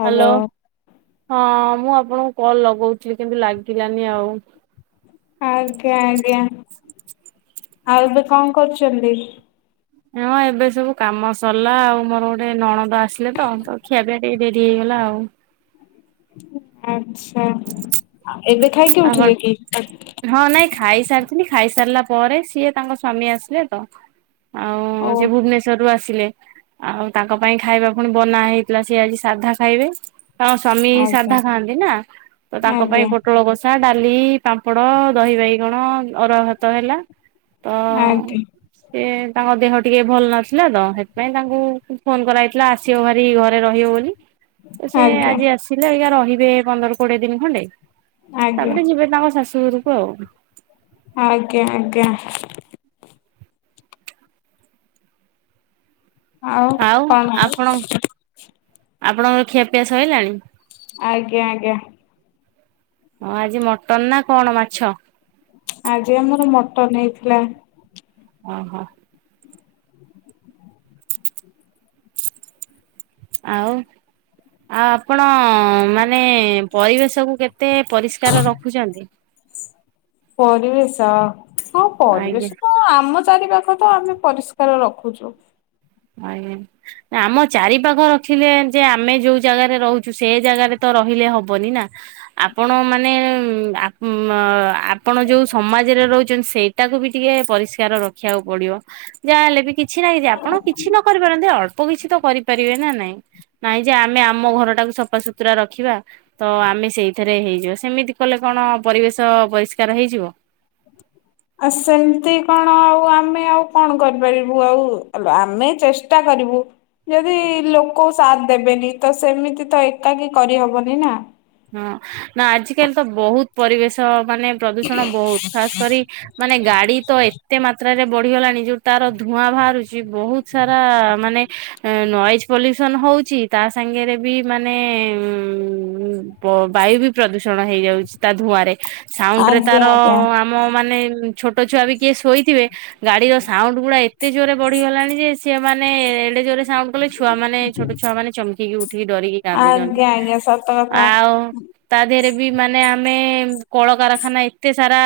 Hello hello, ହଁ ମୁଁ ଆପଣଙ୍କୁ କଲ୍ ଲଗଉଥିଲି କିନ୍ତୁ ଲାଗିଲାନି ଆଉ। ଆଜ୍ଞା-ଆଜ୍ଞା, ଆଉ ଏବେ କଣ କରୁଚନ୍ତି? ହଁ, ଏବେ ସବୁ କାମ ସରିଲା ଆଉ ମୋର ଗୋଟେ ନଣଦ ଆସିଲେ ତ-ତ ଖିଆପିଆ ଟିକେ ଡେରି ହେଇଗଲା ଆଉ। ଆଚ୍ଛା, ଏବେ ଖାଇକି ତାଙ୍କର ଉଠିଲେ କି? ହଁ ନାଇଁ ଖାଇସାରିଥିଲି, ଖାଇସାରିଲା ପରେ ସିଏ ତାଙ୍କ ସ୍ୱାମୀ ଆସିଲେ ତ ଓ ଆଉ ସିଏ ଭୁବନେଶ୍ୱରରୁ ଆସିଲେ। ଆଉ ତାଙ୍କ ପାଇଁ ଖାଇବା ପୁଣି ବନା ହେଇଥିଲା, ସେ ଆଜି ସାଧା ଖାଇବେ। ତାଙ୍କ ସ୍ବାମୀ ଆଜ୍ଞା ସାଧା ଖାଆନ୍ତି ନା, ତ ତାଙ୍କ ଆଜ୍ଞା ପାଇଁ ପୋଟଳ କଷା ଡାଲି, ପାମ୍ପଡ, ଦହି ବାଇଗଣ, ଅରୁଆ ଭାତ ହେଲା। ତ [unintelligible] [unintelligible] ତାଙ୍କ ଦେହ ଟିକେ ଭଲ ନଥିଲା ତ, ସେଥିପାଇଁ ତାଙ୍କୁ ଫୋନ୍ କରାହେଇଥିଲା ଆସିବ ଭାରି [unintelligible] ଘରେ ରହିବେ ବୋଲି, ସେ ଆଜ୍ଞା ଆଜି ଆସିଲେ ଅଇକା ରହିବେ ପନ୍ଦର କୋଡିଏ ଦିନ ଖଣ୍ଡେ। ଆଜ୍ଞା ତାପରେ ଯିବେ ତାଙ୍କ ଶାଶୁଘରୁକୁ ଆଉ। ଆଜ୍ଞା-ଆଜ୍ଞା। ଆଉ ଆପଣ ଆପଣଙ୍କର ଖିଆପିଆ ସଇଲାଣି? ଆଜ୍ଞା-ଆଜ୍ଞା। ହଁ ଆଜି ମଟନ୍ ନା କଣ ମାଛ? ଆଜି ଆମର ମଟନ୍ ହେଇଥିଲା। ଓହୋ। ଆଉ, ଆଉ ଆପଣ ମା ମାନେ ପରିବେଶକୁୁ କେତେ ପରିଷ୍କାର ରଖୁଚନ୍ତି? ପରିବେଶ, ହଁ ଆଜ୍ଞା। ପରିବେଶ ତ ଆମ ଚାରିପାଖ ତ ଆମେ ପରିଷ୍କାର ରଖୁଚୁ। ଆଜ୍ଞା। ଆମ ଚାରି ପାଖ ରଖିଲେ ଯେ ଆମେ ଯୋଉ ଜାଗାରେ ରହୁଚୁ ସେ ଜାଗାରେ ତ ରହିଲେ ହବନି ନା। ଆପଣ ମାନେ ଆ ହୁଁ ଆପଣ ଯୋଉ ସମାଜରେ ରହୁଚନ୍ତି ସେଇଟାକୁ ବି ଟିକେ ପରିଷ୍କାର ରଖିଆକୁ ପଡିବ। ଯାହା ହଲେ ବି କିଛି ନାହିଁ ଯଦି ଆପଣ କିଛି ନକରି ପାରନ୍ତି ଅଳ୍ପ କିଛି ତ କରିପାରିବେ ନା ନାଇଁ? ନାଇଁ ଯେ ଆମେ ଆମ ଘର ଟାକୁ ସଫାସୁତୁରା ରଖିବା ତ ଆମେ ସେଇଥିରେ ହେଇଯିବା ସେମିତି କଲେ କଣ ପରିବେଶ ପରିଷ୍କାର ହେଇଯିବ? ଆଉ ସେମତି କଣ ଆଉ ଆମେ ଆଉ କଣ କରିପାରିବୁ ଆଉ ଆମେ ଚେଷ୍ଟା କରିବୁ। ଯଦି ଲୋକ ସାତ୍ ଦେବେନି ତ ସେମିତି ତ ଏକାକି କରିହବନି ନା। ହଁ- ନା ଆଜିିକାଲି ତ ବହୁତ୍ ପରିବେଶ୍ ତ ମାନେ ପ୍ରଦୂଷଣ ବହୁତ୍ ଖାସ୍ କରି ମାନେ ଗାଡି ତ ଏତେ ମାତ୍ର [unintelligible] ବଢିଗଲାଣି ଯଉ ତାର ଧୂଆଁ ବାହାରୁଚି ବହୁତ୍ ସାରା ମାନେ ନଏଜ୍ ପଲ୍ୟୁସନ୍ ହଉଚି ତା ସାଙ୍ଗରେ ବି ମାନେ ପ -ବାୟୁ ବି ପ୍ରଦୂଷଣ ହେଇଯାଉଚି ତା ଧୂଆଁ ରେ ସାଉଣ୍ଡ୍ ରେ ଆଜ୍ଞା ତାର ଆଜ୍ଞା ମ- ମାନେ ଛୋଟ ଛୁଆ ବି କିଏ ଶୋଇଥିବେ ଗାଡିର ସାଉଣ୍ଡ୍ ଗୁଡା ଏତେ ଜୋର୍ ରେ ବଢିଗଲାଣି ଯେ ସିଏ ମାନେ ଏଡେ ଜୋରେ ସାଉଣ୍ଡ୍ କଲେ ଛୁଆ ମାନେ ଛୋଟ ଛୁଆ ମାନେ ଚମକି ଉଠିକି ଡରିକି କାନ୍ଦୁଚନ୍ତି ଆଜ୍ଞା ଆଜ୍ଞା ସତ କଥା ଆଉ ତା ଦେହରେ ବି ମାନେ ଆମେ କଳକାରଖାନା ଏତେ ସାରା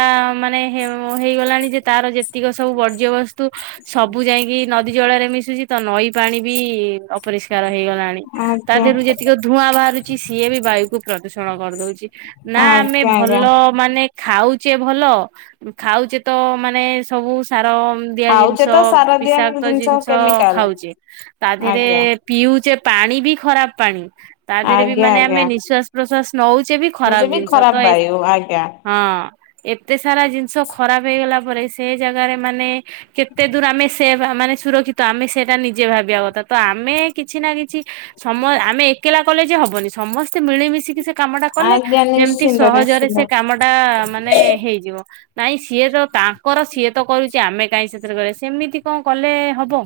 ମାନେ ହେ-ହେଇଗଲାଣି ଯେ ତାର ଯେ ଯେତିକ ସବୁ ବର୍ଜ୍ୟବସ୍ତ୍ ତୁ ସବୁ ଯାଇକି ନଦୀ ଜଳରେ ମିଶୁଚି ତ ନଈ ପାଣି ବି ଅପରିଷ୍କାର ହେଇଗଲାଣି। ତା ଆଜ୍ଞା ଦେହରୁ ଯେତିକି ଧୂଆଁ ବାହାରୁଚି ସିଏ ବି ବାୟୁକୁ ପ୍ରଦୂଷଣ କରିଦଉଚି ନା ଆମେ ଆଜ୍ଞା ଆଜ୍ଞା ଭଲ ମାନେ ଖାଉଚେ ଭଲ ଖାଉଚେ ତ ମାନେ ସବୁ ସାର ଦିଆ ଜିନିଷ ଖାଉଛେ ତ ସାର ଦିଆ ବିଷାକ୍ତ ଜିନିଷ କେମିକାଲ ଖାଉଚେ ତା ଦେହରେ ଆଜ୍ଞା ପିଉଚେ ପାଣି ବି ଖରାପ୍ ପାଣି ତା ଦେହରେ ବି ଆଜ୍ଞା ମାନେ ଆଜ୍ଞା ଆମେ ନିଶ୍ଵାସ୍ ନିଶ୍ୱାସ ନଉଚେ ବି ଖରାପ୍ ନଚେବି ଜିନିଷ ତ ଖରାପ ଏ ବାୟୁ ଆଜ୍ଞା ହଁ ଏତେ ସାରା ଜିନିଷ ଖରାପ ହେଇଗଲା ପରେ ସେ ଜାଗାରେ ମାନେ କେତେ ଦୂର ଆମେ ସେ ମାନେ ସୁରକ୍ଷିତ ଆମେ ସେଟା ନିଜେ ଭାବିବା କଥା ତ ଆମେ କିଛି ନା କିଛି ସମୟ- ଆମେ ଏକେଲା କଲେ ଯେ ହବନି ସମସ୍ତେ ମିଳିମିଶି ମିଶିକି ସେ କାମ ଟା କଲେ ଆଜ୍ଞା ଯେମିତି ନିଶ୍ଚିନ୍ତ ସହଜରେ ସେ ନିଶ୍ଚିନ୍ତ। କାମ ଟା ମାନେ ହେଇଯିବ। ନାଇଁ ସିଏ ତ ତାଙ୍କର ସିଏ ତ କରୁଚି ଆମେ କାଇଁ ସେଥିରେ କରିବା ସେମିତି କଣ କଲେ ହବ।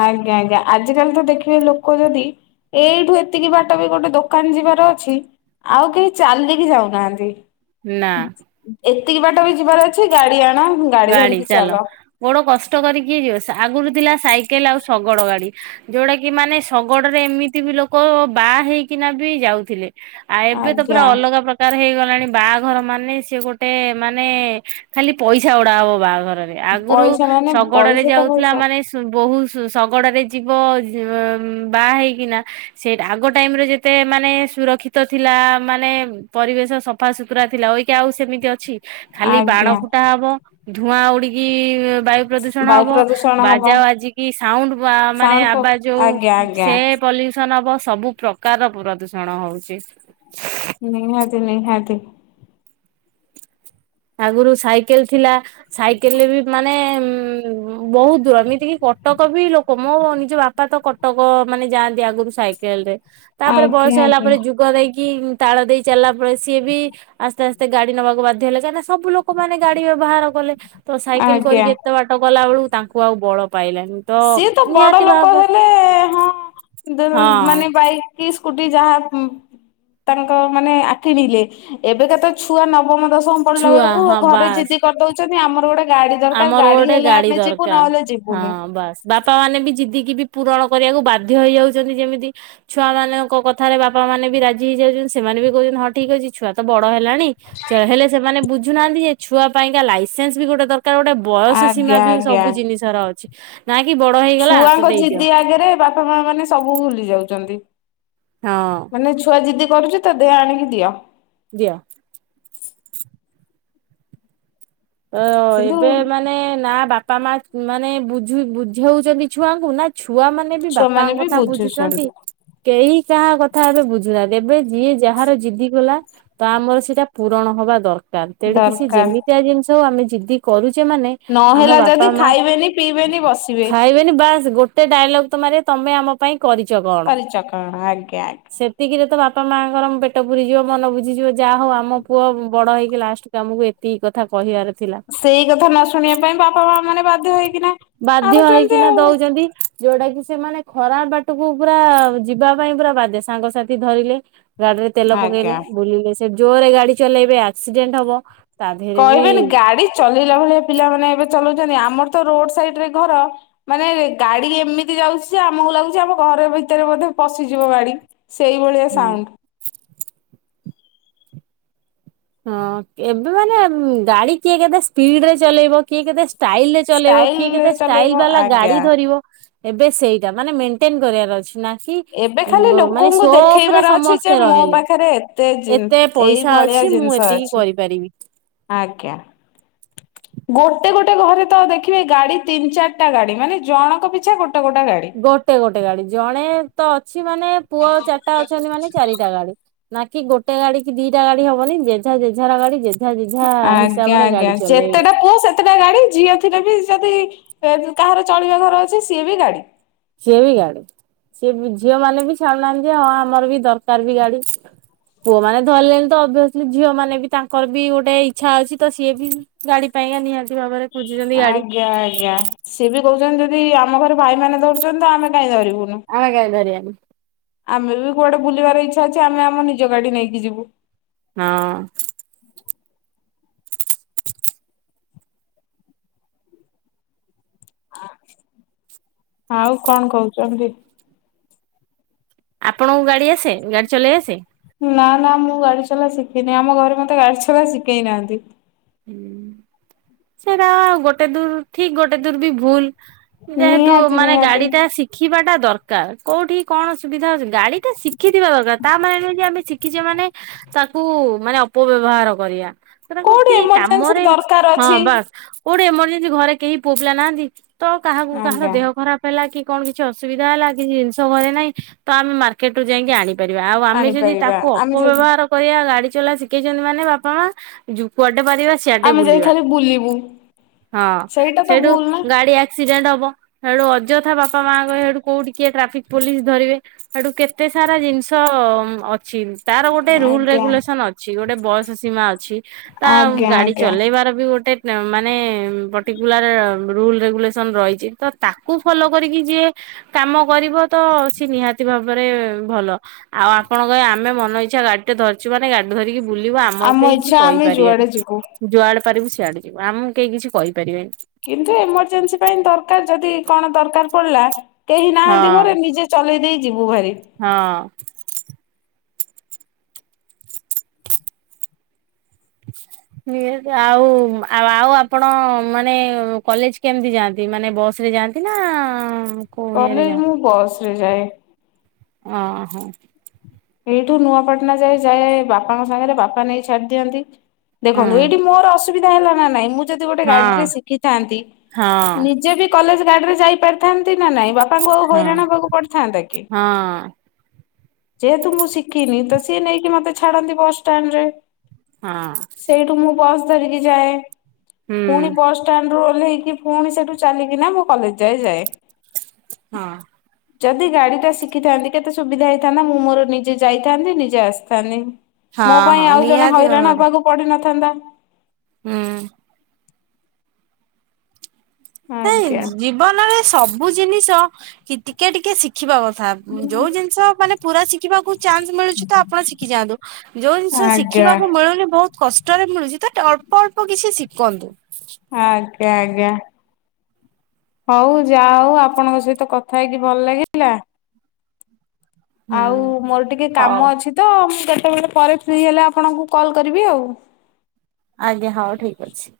ଆଜ୍ଞା -ଆଜ୍ଞା ଆଜିକାଲି ତ ଦେଖିବେ ଲୋକ ଯଦି ଏଇଠୁ ଏତିକି ବାଟ ବି ଗୋଟେ ଦୋକାନ୍ ଯିବାର ଅଛି ଆଉ କେହି ଚାଲିକି ଯାଉନାହାନ୍ତି। ନା। ଏତିକି ବାଟ ବି ଯିବାର ଅଛି ଗାଡି ଆଣ ଗାଡି ଧରିକି ଚାଲ। ଗୋଡ କଷ୍ଟ କରି କିଏ ଯିବ ଆଗୁରୁ ଥିଲା ସାଇକେଲ୍ ଆଉ ଶଗଡ ଗାଡି। ଯଉଟା କି ମାନେ ଶଗଡରେ ଏମିତି ବି ଲୋକ ବାହା ହେଇକିନା ବି ଯାଉଥିଲେ। ଆ ଏବେ ତ ପୁରା ଆଜ୍ଞା ଅଲଗା ପ୍ରକ୍ ଉପକାର ହେଇଗଲାଣି ବାହାଘର ମାନେ ସିଏ ଗୋଟେ ମାନେ ଖାଲି ପଇସା ଉଡା ହବ ବାହାଘରରେ। ଆଗୁରୁ ପଇସା ମାନେ ଶଗଡରେ ପଇସା ତ ଯାଉଥିଲା ପଇସା। ମାନେ ସେ ବହୂ ଶ-ଶଗଡ଼ରେ ଯିବ ବାହା ହେଇକିନା ସେ ଆଗ ଟାଇମ୍ ରେ ଯେତେ ମାନେ ସୁରକ୍ଷିତ ଥିଲା ମାନେ ପରିବେଶ ସଫାସୁତୁରା ଥିଲା ଅଇକା ଆଉ ସେମିତି ଅଛି ଖାଲି ବାଣ ଆଜ୍ଞା ଫୁଟା ହବ ଧୂଆଁ ଉଡିକି ବାୟୁ ପ୍ରଦୂଷଣ ବାୟୁ ହବ। ପ୍ରଦୂଷଣ ହବ ବାଜା ବାଜିକି ସାଉଣ୍ଡ୍ ବ-ମାନେ ସାଉଣ୍ଡ ପ ଆବାଜ ଯଉ ଆଜ୍ଞା ଆଜ୍ଞା। ସେ ପଲ୍ୟୁସନ୍ ହବ ସବୁ ପ୍ରକାରର ପ୍ରଦୂଷଣ ହଉଚି। ନିହାତି -ନିହାତି। ଆଗୁରୁ ସାଇକେଲ୍ ଥିଲା ସାଇକେଲ୍ ରେ ବି ମାନେ ଉଁ ବହୁତ୍ ଦୂର ଏମିତିକି କଟକ ବି ଲୋକ ମୋ ନିଜ ବାପା ତ କଟକ ମାନେ ଯାଆନ୍ତି ଆଗୁରୁ ସାଇ କେଲ୍ ରେ ତାପରେ ଆଜ୍ଞା ବୟସ ହେଲା ଆଜ୍ଞା ପରେ ଯୁଗ ଦେଇକି ତାଳ ଦେଇ ଚାଲିଲା ପରେ ସିଏ ବି ଆସ୍ତେ ଆସ୍ତେ ଗାଡି ନବାକୁ ବାଧ୍ୟ ହେଲେ କଁକ ସବୁ ଲୋକମାନେ ଗାଡି ବ୍ୟବହାର କଲେ ତ ସାଇକେଲ କରିକି ଆଜ୍ଞା। ଏତେ ବାଟ ଗଲା ବେଳକୁ ତା କୁ ଆଉ ବଳ ପାଇଲାନି। ସିଏ ତ ବଡ ନିହାତି ଲୋକ ଭାବରେ ହେଲେ ହଁ ଦେଲ ହଁ ମାନେ ବାଇ କି ସ୍କୁଟି ଯାହା ତାଙ୍କ ମାନେ ଆ କିିଣିଲେ ଏବେକା ତ ଛୁଆ ନବମ ଦଶ ମ ପଡିଲା ଛୁଆ ବେଳକୁ ହଁ ଘରେ ବାସ୍ ଜିଦି କରିଦଉଛନ୍ତି ଆମର ଗୋଟେ ଗାଡି ଦରକାର ଆମର ଗାଡି ଗୋଟେ ହେଲେ ଆମେ ଯିବୁ ଦରକାର। ନହେଲେ ଯିବୁନି। ହଁ ବାସ୍ ବାପା ମାନେ ବି ଜିଦିକି ବି ପୂରଣ କରିବାକୁ ବାଧ୍ୟ ହେଇଯାଉଛନ୍ତି ଯେମିତି ଛୁଆ ମାନଙ୍କ କଥାରେ ବାପା ମାନେ ବି ରାଜି ହେଇଯାଉଛନ୍ତି ସେମାନେ ବି କହୁଛନ୍ତି ହଁ ଠିକ ଅଛି। ଛୁଆ ତ ବଡ ହେଲାଣି ହେଲେ ସେମାନେ ବୁଝୁନାହାନ୍ତି ଯେ ଛୁଆ ପାଇଁକା ଲାଇସେନ୍ସ ବି ଗୋଟେ ଦରକାର ଗୋଟେ। ବୟସ ସୀମା ଆଜ୍ଞା ବି ଆଜ୍ଞା ସବୁ ଜିନିଷର ଅଛି ନା କି ବଡ ହେଇଗଲା ତ ଦେଇଦିଅ। ତା ଆଗରେ ବା ବାପା ମା ମାନେ ସବୁ ଭୁଲି ଯାଉଛନ୍ତି। ହଁ। ମାନେ ଛୁଆ ଯିଦି କରୁଛି ତ ଦେ ଆଣିକି ଦିଅ। ଦିଅ। ଅ କିନ୍ତୁ ଏବେ ମାନେ ନା ବାପା ମା ମାନେ ବୁଝ ବୁଝଉଛନ୍ତି ଛୁଆଙ୍କୁ ନା ଛୁଆ ମାନେ ବି ଛୁଆ ମାନେ ବାପାଙ୍କ ବି କଥା ବୁଝୁଛନ୍ତି। କେହି କାହା କଥା ଏବେ ବୁଝୁନାହନ୍ତି ଏବେ ଯିଏ ଯାହାର ଜିଦିଗଲା ତ ଆମର ସେଇଟା ପୂରଣ ହବା ଦରକାର ତେଣିକି ସେ ଦରକାର ଯେମିତିଆ ଜିନିଷ ହ ଆମେ ଯିଦି କରୁଛେ ମାନେ? ଆମ ନହେଲା ବାପା ଯଦି ମା ଖାଇବେନି ପିଇବେନି ବସିବେ ଖାଇବେନି ବାସ୍ ଗୋଟେ ଡାଇଲଗ ତ ମାରିବେ ତମେ ଆମ ପାଇଁ କରିଛ କଣ କରିଚକଣା ଆଜ୍ଞା ଆଜ୍ଞା। ସେ ଏତିକିରେ ତ ବାପା ମାଆଙ୍କର ପେଟ ପୁରିଯିବ ମନ ବୁଝିଯିବ ଯାହା ହଉ ଆମ ପୁଅ ବଡ ହେଇକି ଲାଷ୍ଟ ଆମକୁ ଏତିକି କଥା କହିବାର ଥିଲା। ସେଇ କଥା ନ ଶୁଣିବା ପାଇଁ ବାପା ମା ମାନେ ବାଧ୍ୟ ହେଇକିନା ଆଣୁଚନ୍ତି ଆଉ। ଚନ୍ତି। ଯୋଉଟା କି ସେମାନେ ଖରା ବାଟକୁ ପୁରା ଯିବା ପାଇଁ ପୁରା ବାଧ୍ୟେ ସାଙ୍ଗସାଥି ଧରିଲେ ଗାଡିରେ ତେଲ ଆଜ୍ଞା। ପକେଇଲେ ବୁଲିଲେ ସେ ଜୋରରେ ଗାଡି ଚଲେଇବେ ଆକ୍ସିଡେଣ୍ଟ ହବ ଆ କହିବେନି ଗାଡି ଚଲେଇଲା ଭଳିଆ ପିଲାମାନେ ଏବେ ଚଲାଉଚନ୍ତି ଆମର ତ ରୋଡ ସାଇଡରେ ଘର। ମାନେ ଗାଡି ଏମିତି ଯାଉଚି ଯେ ଆମକୁ ଲାଗୁଚି ଆମକୁ ଘର ଭିତରେ ବୋଧେ ପଶିଯିବ ଗାଡି। ସେଇଭଳିଆ ସାଉଣ୍ଡ। ହଁ ଏବେ ମାନେ ଗାଡି କିଏ କେତେ ସ୍ପିଡ ରେ ଚଲେଇବ କିଏ କେତେ ଷ୍ଟାଇଲ ରେ ଚଲେଇବ କିଏ ଷ୍ଟାଇଲରେ କେତେ ଷ୍ଟାଇଲ ଚଲେଇବ ବାଲା ଗାଡି ଆଜ୍ଞା। ଧରିବ ଏବେ ସେଇଟା ମାନେ ମେଣ୍ଟେନ କରିବାର ଅଛି ନା। କି ଏବେ ଖାଲି ମାନେ ଲୋକଙ୍କୁ ସୋପ ରେ ଦେଖେଇବାର ଅଛି ଯେ ସମସ୍ତେ ମୋ ରହିଲେ ପାଖରେ ଏତେ ଏତେ ଏଇ ପଇସା ଭଳିଆ ଅଛି ମୁଁ ଜିନିଷ ଏତିକି ଅଛି କରିପାରିବି। ଆଜ୍ଞା। ଗୋଟେ ଗୋଟେ ଘରେ ତ ଦେଖିବେ ଗାଡି ତିନି ଚାରିଟା ଗାଡି ମାନେ ଜଣଙ୍କ ପିଛା ଗୋଟେ ଗୋଟେ ଗାଡି। ଗୋଟେ ଗୋଟେ ଗାଡି ଜଣେତ ଅଛି ମାନେ ପୁଅ ଚାରିଟା ଅଛନ୍ତି ମାନେ ଚାରିଟା ଗାଡି। ନା କି ଗୋଟେ ଗାଡି କି ଦିଟା ଗାଡି ହବନି ଜେଝା ଯେଝାର ଗାଡି ଯେ ଯେଝା ଯେଝା ହିସାବରେ ଗାଡି ଚଲେଇବେ। ଟା ଗାଡି ଝିଅ ଥିଲେ ବି ଯଦି କାହାର ଚଳିବା ଘର ଅଛି ସିଏ ବି ଗାଡି। ସିଏ ବି ଗାଡି ସିଏ ଝିଅ ମାନେ ବି ଛାଡୁନାହାନ୍ତି ହଁ ଆମର ବି ଦରକାର ବି ଗାଡି। ପୁଅ ମାନେ ଧରିଲେନି ତ ଅଭିଅସଲି ଝିଅ ମାନେ ବି ତାଙ୍କର ବି ଗୋଟେ ଇଚ୍ଛା ଅଛି ତ ସିଏ ବି ଗାଡି ପାଇଁକା ନିହାତି ଭାବରେ ଖୋଜିଚନ୍ତି ଗାଡି। ୟା ୟା। ସିଏ ବି କହୁଚନ୍ତି ଯଦି ଆମ ଘରେ ଭାଇମାନେ ଧରୁଚନ୍ତି ତ ଆମେ କାହିଁ ଧରିବୁନୁ। ଆମେ କାଇଁ ଧରିବାନି। ଆମେ ବି କୁଆଡେ ବୁଲିବାର ଇଚ୍ଛା ଅଛି ଆମେ ଆମ ନିଜ ଗାଡି ନେଇକି ଯିବୁ। ହଁ। ଆଉ କଣ କହୁଚନ୍ତି। ଆପଣଙ୍କୁ ଗାଡି ଆସେ ଗାଡି ଚଲେଇ ଆସେ? ନା ନା ମୁଁ ଗାଡି ଚଲା ଶିଖିନି ଆମ ଘରେ ମତେ ଗାଡି ଚଲା ଶିକେଇ ନାହାନ୍ତି। ହୁଁ ସେଟା ଗୋଟେ ଦୂର ଠିକ ଗୋଟେ ଦୂର ବି ଭୁଲ। ଯେହେତୁ ନିହାତି ମାନେ ନିହାତି ଗାଡି ଟା ଶି ଖିବା ଟା ଦରକାର କୋଉଠି କଣ ସୁବିଧା ଅସୁବି ଗାଡିଟା ଶିଖିଥିବା ଦରକାର ତା ମାନେ ନୁହେ ଆମେ ଶିଖିଚେ ମାନେ ତାକୁ ମାନେ ଅପବ୍ୟବହାର କରିବା ସେ ତାକୁ କୋଉଠି କି ଏମରଜେନ୍ସି କାମରେ ଦରକାର ହଁ ଅଛି ବା କୋଉଟି ଏମର୍ଜେନ୍ସି ଘରେ କେହି ପୁଅ ପିଲା ନାହାନ୍ତି ତ କାହାକୁ କାହାର ଆଜ୍ଞା ଦେହ ଖରାପ ହେଲା କି କଣ କିଛି ଅସୁବିଧା ହେଲା କିଛି ଜିନିଷ ଘରେ ନାହିଁ ତ ଆମେ ମାର୍କେଟ ରୁ ଯାଇକି ଆଣି ପରିବା ଆଉ ଆମେ ଯଦି ଆଣିପାରିବା ତାକୁ ଆମେ ଯଦି ଅପବ୍ୟବହାର କରିବା ଗାଡି ଚଲା ଶି କେଇଚନ୍ତି ମାନେ ବାପା ମା କୁଆଡେ ପାରିବା ଡେ ଆମେ ଯାଇ ବୁଲିବା ଖାଲି ବୁଲିବୁ ହଁ ସେଇଟା ତ ସେଇଠୁ ଭୁଲ ନା। ଗାଡି ଆ କ୍ସିଡେଣ୍ଟ ହବ ସେଠୁ ଅଯଥା ବାପା ମାଆଙ୍କଠୁ କୋଉଠିିକଏ ଟ୍ରାଫିକ ପୋଲିସ ଧରିବେ ଏଠୁ କେତେ ସାରା ଜିନିଷ ଅଛି ତାର ଗୋଟେ ରୁଲ ଆଜ୍ଞା ରେଗୁଲେସନ ଅ ଛି ଗୋଟେ ବୟଷ ସୀମା ଅଛି ତା ଆଜ୍ଞା ଗାଡି ଆଜ୍ଞା ଚଲେଇବାର ବି ଗୋଟେ ମାନେ ପର୍ଟିକୁଲାର ରୁଲ ରେଗୁଲେସନ୍ ରହିଚି ତ ତାକୁ ଫଲୋ କରିକି ଯିଏ କାମ କରିବ ତ ସିଏ ନିହାତି ଭାବରେ ଭଲ। ଆଉ ଆପଣଙ୍କ ଆମେ ମନ ଇଚ୍ଛା ଗାଡି ଟେ ଧରିଚୁ ମାନେ ଗାଡି ଧକି ବୁଲିବୁ ଆମକୁ କେହି କିଛି କହିପାରିବନି। ପ ଯିବୁ। ଯୁଆଡେ ପାରିବୁ ସିଆଡେ ଯିବ ଆମକୁ କେହି କିଛି କହିପାରିବେନି। କିନ୍ତୁ ଏମରଜେନ୍ସି ପାଇଁ ଦରକାର ଯଦି କଣ ଦରକାର ପଡିଲା କେହି ନାହାନ୍ତି ହଁ ଘରେ ନିଜେ ଚଲେଇ ଦେଇେଇ ଯିବୁ ଭାରି ହଁ ଆଉ ଆଉ ଆପଣ ମାନେ କଲେଜ କେମିତି ଯାଆନ୍ତି ମାନେ ବସ ରେ ଯାଆନ୍ତି? ଏ ନା କୋଉ ଇଏରେ କଲେଜ ଯାଅ ମୁଁ ବସ ରେ ଯାଏ। ଓହୋ ଏଇଠୁ ନୂଆପାଟଣା ଯାଏ ଯାଏ ବାପାଙ୍କ ସାଙ୍ଗରେ ବାପା ନେଇ ଛାଡି ଦିଅନ୍ତି। ହଁ ଦେଖନ୍ତୁ ଏଇଠି ମୋର ଅସୁବିଧା ହେଲା ନା ନାଇଁ ମୁଁ ଯଦି ଗୋଟେ ହଁ ଗାଡିରେ ଶିଖିଥାନ୍ତି ହଁ ନିଜେ ବି କଲେଜ ଗାଡିରେ ଯାଇ ପାରିଥାନ୍ତି ନା ନାଇଁ ବାପା ବାପାଙ୍କୁ ଆଉ ହଁ ହଇରାଣ ହ ହେବାକୁ ପଡିଥାନ୍ତା କି। ହଁ ଯେହେତୁ ମୁଁ ଶିଖିନି ତ ସିଏ ନେଇକି ମତେ ଛାଡନ୍ତି ବସଷ୍ଟାଣ୍ଡ ରେ ହଁ ସେଇଠୁ ମୁଁ ବସ୍ ଧରିକି ଯାଏ ହୁଁ ପୁଣି ବସଷ୍ଟାଣ୍ଡରୁୁ ଓହ୍ଲେଇକି ପୁଣି ସେଠୁ ଚାଲିକିନା ମୁଁ କଲେଜ ଯାଏ ଯାଏ ହଁ ଯଦି ଗାଡି ଟା ଶିଖିଥାନ୍ତି କେତେ ସୁବିଧା ହେଇଥାନ୍ତା ମୁଁ ମୋର ନିଜେ ଯାଇଥାନ୍ତି ନିଜେ ଆସିଥାନ୍ତି। ମୋ ହଁ ପାଇଁ ହଁ ଆଉ ଜଣେ ନିହାତି ହଇରାଣ ଭାବରେ ହେବାକୁ ପଡିିନଥାନ୍ତ ହୁଁ। ନାଇଁ ଆଜ୍ଞା। ଜୀବନରେ ସବୁ ଜିନିଷ ଟିକେ ଟିକେ ଶିଖିବା କଥା। ଯୋଉ ଜିନିଷ ମାନେ ପୁରା ଶିଖିବାକୁ ଚାନ୍ସ ମିଳୁଛି ତ ଆପଣ ଶିଖି ଯାଆନ୍ତୁ ଯୋଉ ଜିନିଷ ଆଜ୍ଞା ଶିଖିବାକୁ ମିଳୁନି ବହୁତ କଷ୍ଟରେ ମିଳୁଛି ତ ଅଳ୍ପ ଅଳ୍ପ କିଛି ଶିଖନ୍ତୁ। ଆଜ୍ଞା ଆଜ୍ଞା। ହଉ ଯା ହଉ ଆପଣଙ୍କ ସହିତ କଥା ହେଇକି ଭଲ ଲାଗଲା। ହୁଁ ଆଉ ମୋର ଟିକେ ହଉ କାମ ଅଛି ତ ମୁଁ ଗଟେବେଳେ ପରେ ଫ୍ରି ହେଲେ ଆପଣଙ୍କୁ କଲ୍ କରିବି ଆଉ ଆଜ୍ଞା ହଁ ଠିକ ଅଛି।